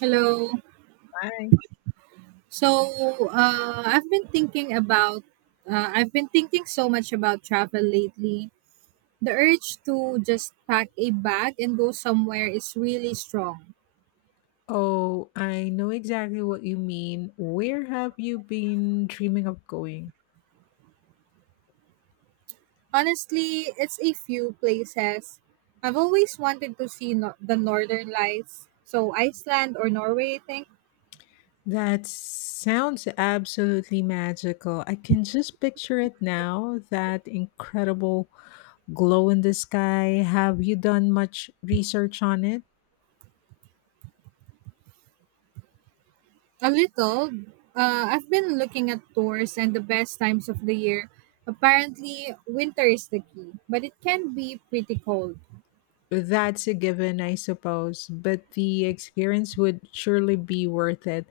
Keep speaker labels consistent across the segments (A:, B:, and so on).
A: Hello.
B: Hi.
A: So, I've been I've been thinking so much about travel lately. The urge to just pack a bag and go somewhere is really strong.
B: Oh, I know exactly what you mean. Where have you been dreaming of going?
A: Honestly, it's a few places. I've always wanted to see no- the northern lights, so Iceland or Norway, I think.
B: That sounds absolutely magical. I can just picture it now, that incredible glow in the sky. Have you done much research on it?
A: A little. I've been looking at tours and the best times of the year. Apparently, winter is the key, but it can be pretty cold.
B: That's a given, I suppose, but the experience would surely be worth it.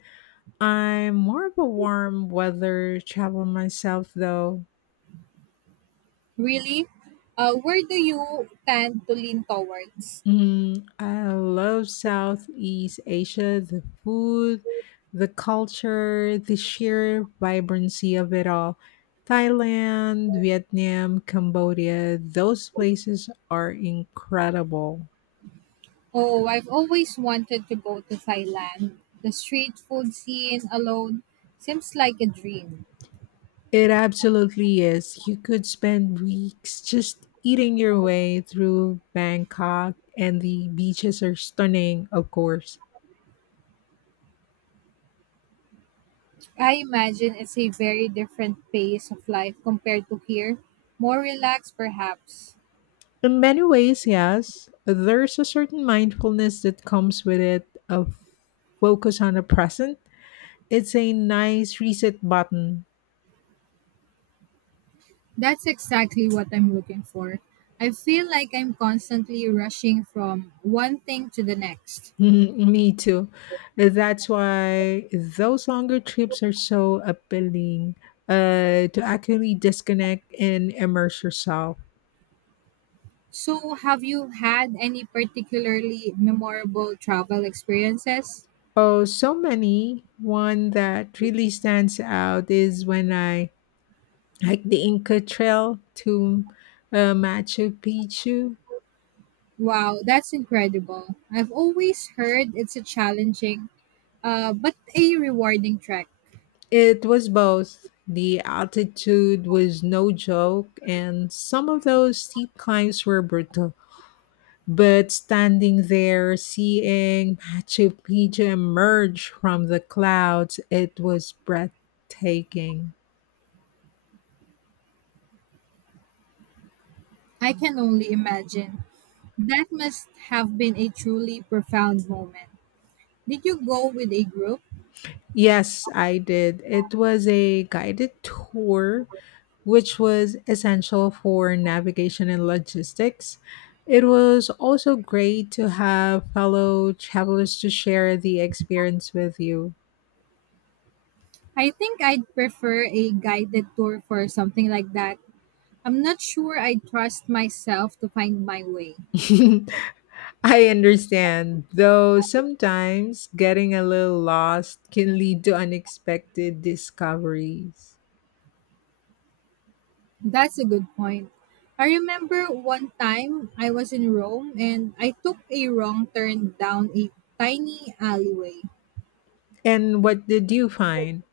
B: I'm more of a warm weather travel myself, though.
A: Really? Where do you tend to lean towards?
B: Mm, I love Southeast Asia, the food, the culture, the sheer vibrancy of it all. Thailand, Vietnam, Cambodia, those places are incredible.
A: Oh, I've always wanted to go to Thailand. The street food scene alone seems like a dream.
B: It absolutely is. You could spend weeks just eating your way through Bangkok, and the beaches are stunning, of course.
A: I imagine it's a very different pace of life compared to here, more relaxed perhaps.
B: In many ways, yes. There's a certain mindfulness that comes with it, a focus on the present. It's a nice reset button.
A: That's exactly what I'm looking for. I feel like I'm constantly rushing from one thing to the next.
B: Mhm, me too. That's why those longer trips are so appealing, to actually disconnect and immerse yourself.
A: So, have you had any particularly memorable travel experiences?
B: Oh, so many. One that really stands out is when I hiked the Inca Trail to, Machu Picchu.
A: Wow, that's incredible. I've always heard it's a challenging, but a rewarding trek.
B: It was both. The altitude was no joke, and some of those steep climbs were brutal. But standing there, seeing Machu Picchu emerge from the clouds, it was breathtaking.
A: I can only imagine. That must have been a truly profound moment. Did you go with a group?
B: Yes, I did. It was a guided tour, which was essential for navigation and logistics. It was also great to have fellow travelers to share the experience with you.
A: I think I'd prefer a guided tour for something like that. I'm not sure I trust myself to find my way.
B: I understand, though sometimes getting a little lost can lead to unexpected discoveries.
A: That's a good point. I remember one time I was in Rome and I took a wrong turn down a tiny alleyway.
B: And what did you find?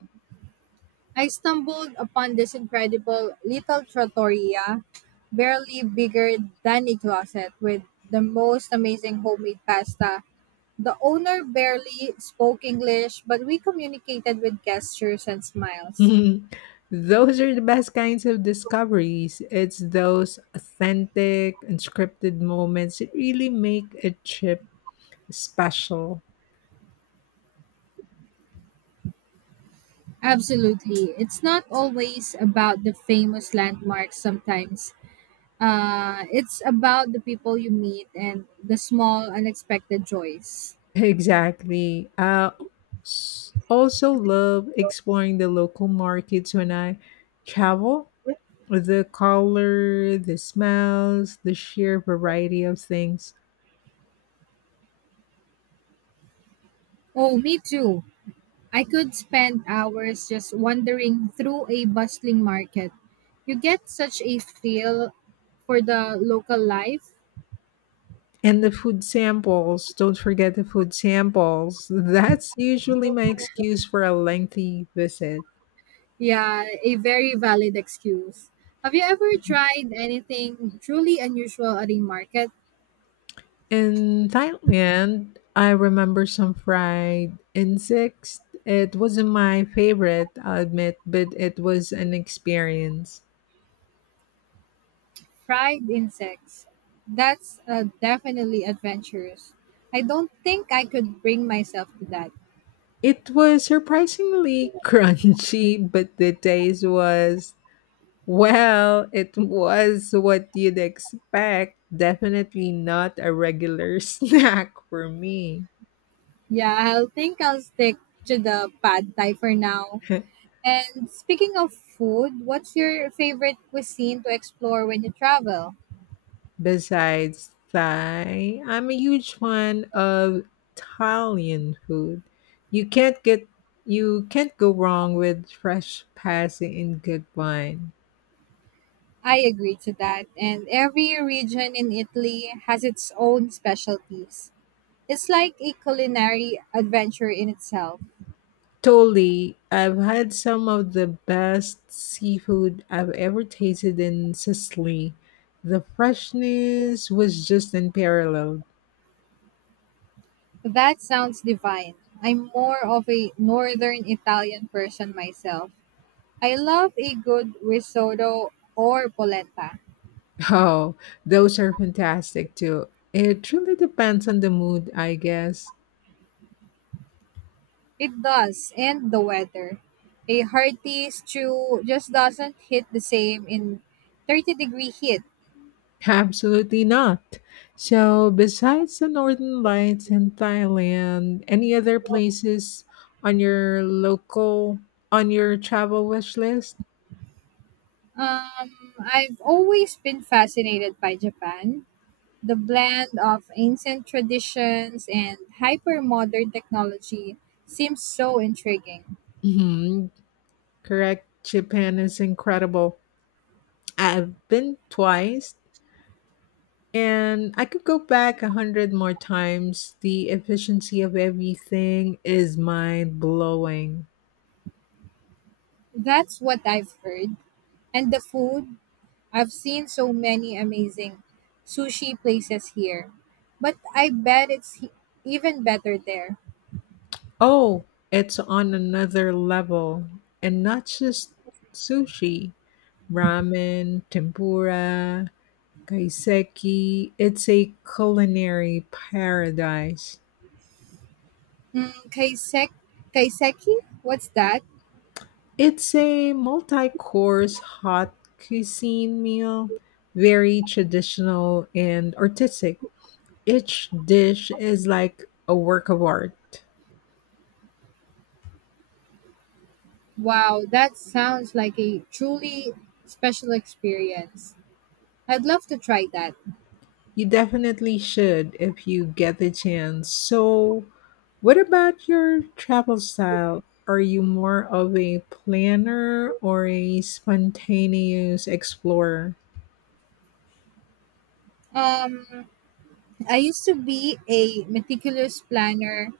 A: I stumbled upon this incredible little trattoria, barely bigger than a closet, with the most amazing homemade pasta. The owner barely spoke English, but we communicated with gestures and smiles.
B: Those are the best kinds of discoveries. It's those authentic, unscripted moments that really make a trip special.
A: Absolutely. It's not always about the famous landmarks sometimes. It's about the people you meet and the small, unexpected joys.
B: Exactly. Also love exploring the local markets when I travel. The color, the smells, the sheer variety of things.
A: Oh, me too. I could spend hours just wandering through a bustling market. You get such a feel for the local life.
B: And the food samples. Don't forget the food samples. That's usually my excuse for a lengthy visit.
A: Yeah, a very valid excuse. Have you ever tried anything truly unusual at a market?
B: In Thailand, I remember some fried insects. It wasn't my favorite, I'll admit, but it was an experience.
A: Fried insects. That's definitely adventurous. I don't think I could bring myself to that.
B: It was surprisingly crunchy, but the taste was, well, it was what you'd expect. Definitely not a regular snack for me.
A: Yeah, I'll think I'll stick to the pad thai for now. And speaking of food, what's your favorite cuisine to explore when you travel?
B: Besides Thai, I'm a huge fan of Italian food. You can't get you can't go wrong with fresh pasta and good wine.
A: I agree to that. And every region in Italy has its own specialties. It's like a culinary adventure in itself.
B: Totally, I've had some of the best seafood I've ever tasted in Sicily. The freshness was just unparalleled.
A: That sounds divine. I'm more of a northern Italian person myself. I love a good risotto or polenta.
B: Oh, those are fantastic too. It really depends on the mood, I guess.
A: It does, and the weather. A hearty stew just doesn't hit the same in 30-degree heat.
B: Absolutely not. So, besides the Northern Lights in Thailand, any other places on your local on your travel wish list?
A: Um, I've always been fascinated by Japan. The blend of ancient traditions and hyper modern technology seems so intriguing.
B: Hmm. Correct. Japan is incredible. I've been twice, and I could go back 100 more times. The efficiency of everything is mind blowing.
A: That's what I've heard. And the food, I've seen so many amazing sushi places here. But I bet even better there.
B: Oh, it's on another level, and not just sushi. Ramen, tempura, kaiseki. It's a culinary paradise.
A: Mm, kaisek, Kaiseki? What's that?
B: It's a multi course hot cuisine meal, very traditional and artistic. Each dish is like a work of art.
A: Wow, that sounds like a truly special experience. I'd love to try that.
B: You definitely should if you get the chance. So, what about your travel style? Are you more of a planner or a spontaneous explorer?
A: Um, I used to be a meticulous planner,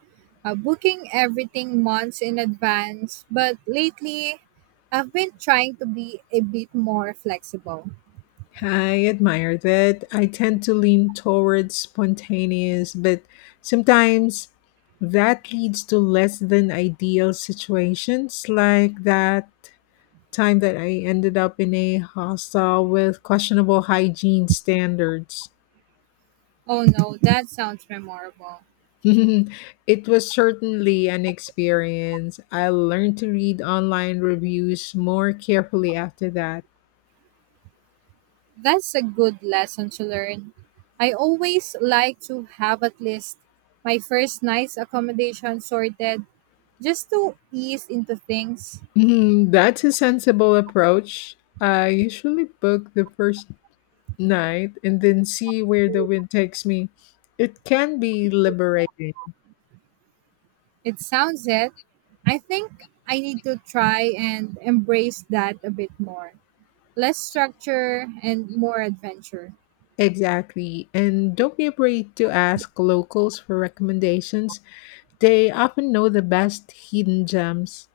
A: uh, booking everything months in advance, but lately I've been trying to be a bit more flexible.
B: I admire that. I tend to lean towards spontaneous, but sometimes that leads to less than ideal situations, like that time that I ended up in a hostel with questionable hygiene standards.
A: Oh no, that sounds memorable.
B: It was certainly an experience. I learned to read online reviews more carefully after that.
A: That's a good lesson to learn. I always like to have at least my first night's accommodation sorted just to ease into things.
B: Mhm, that's a sensible approach. I usually book the first night and then see where the wind takes me. It can be liberating.
A: It sounds it. I think I need to try and embrace that a bit more. Less structure and more adventure.
B: Exactly. And don't be afraid to ask locals for recommendations. They often know the best hidden gems.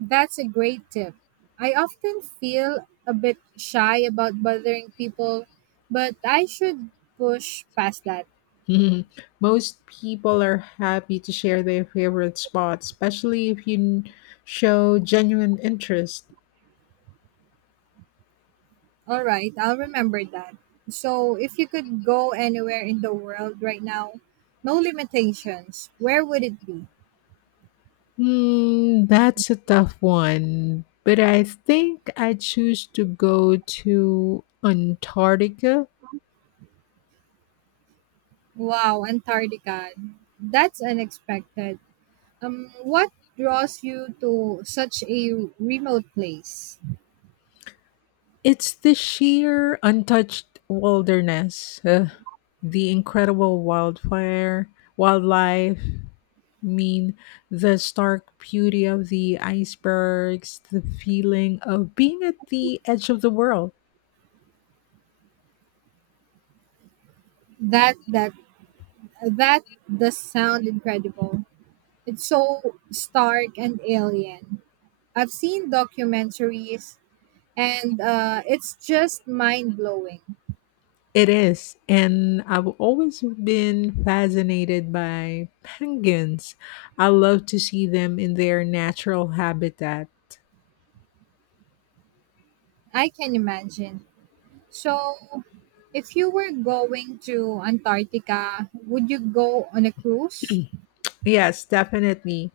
A: That's a great tip. I often feel a bit shy about bothering people, but I should push past that.
B: Mhm. Most people are happy to share their favorite spots, especially if you show genuine interest.
A: All right, I'll remember that. So, if you could go anywhere in the world right now, no limitations, where would it be?
B: Hmm, that's a tough one, but I think I choose to go to Antarctica.
A: Wow, Antarctica. That's unexpected. What draws you to such a remote place?
B: It's the sheer untouched wilderness, the incredible wildlife. I mean, the stark beauty of the icebergs, the feeling of being at the edge of the world.
A: That that that does sound incredible. It's so stark and alien. I've seen documentaries, and it's just mind blowing.
B: It is, and I've always been fascinated by penguins. I love to see them in their natural habitat.
A: I can imagine. So, if you were going to Antarctica, would you go on a cruise?
B: Yes, definitely.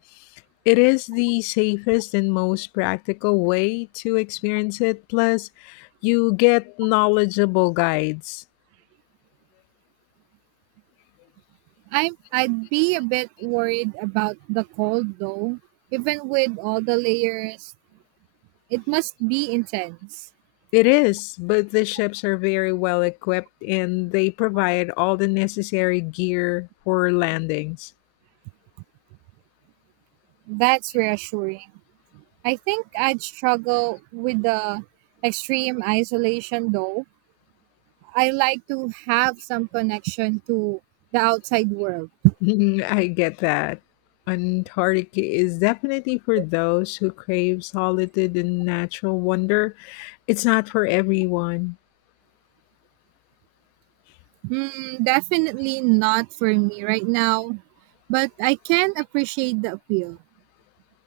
B: It is the safest and most practical way to experience it. Plus, you get knowledgeable guides.
A: I'd be a bit worried about the cold though. Even with all the layers, it must be intense.
B: It is, but the ships are very well equipped and they provide all the necessary gear for landings.
A: That's reassuring. I think I'd struggle with the extreme isolation though. I like to have some connection to the outside world.
B: I get that. Antarctica is definitely for those who crave solitude and natural wonder. It's not for everyone.
A: Hmm. Definitely not for me right now, but I can appreciate the appeal.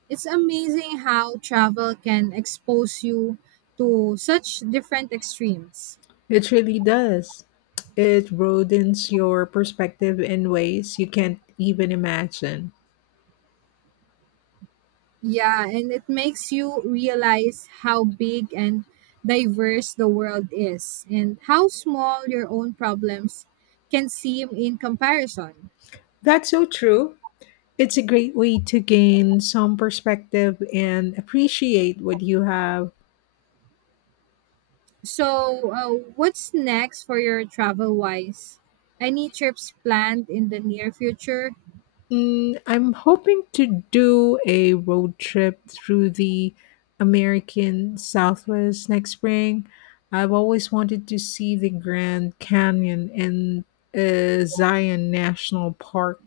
A: It's amazing how travel can expose you to such different extremes.
B: It really does. It broadens your perspective in ways you can't even imagine.
A: Yeah, and it makes you realize how big and diverse the world is and how small your own problems can seem in comparison.
B: That's so true. It's a great way to gain some perspective and appreciate what you have.
A: So, what's next for your travel wise? Any trips planned in the near future?
B: Mm, I'm hoping to do a road trip through the American Southwest next spring. I've always wanted to see the Grand Canyon and, Zion National Park.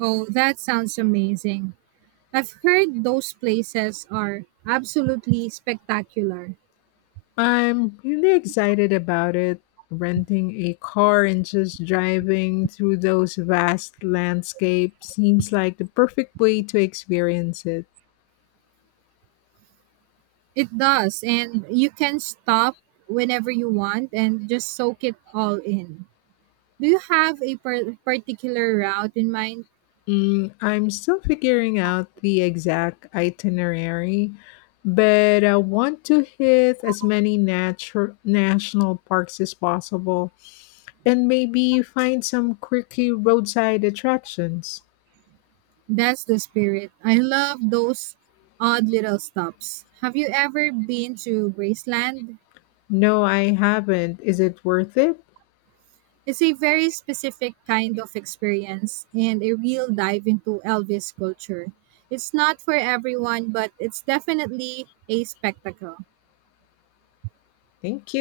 A: Oh, that sounds amazing. I've heard those places are absolutely spectacular.
B: I'm really excited about it. Renting a car and just driving through those vast landscapes seems like the perfect way to experience it.
A: It does, and you can stop whenever you want and just soak it all in. Do you have a particular route in mind?
B: Mm, I'm still figuring out the exact itinerary, but I want to hit as many national parks as possible and maybe find some quirky roadside attractions.
A: That's the spirit. I love those odd little stops. Have you ever been to Graceland?
B: No, I haven't. Is it worth it?
A: It's a very specific kind of experience and a real dive into Elvis culture. It's not for everyone, but it's definitely a spectacle.
B: Thank you.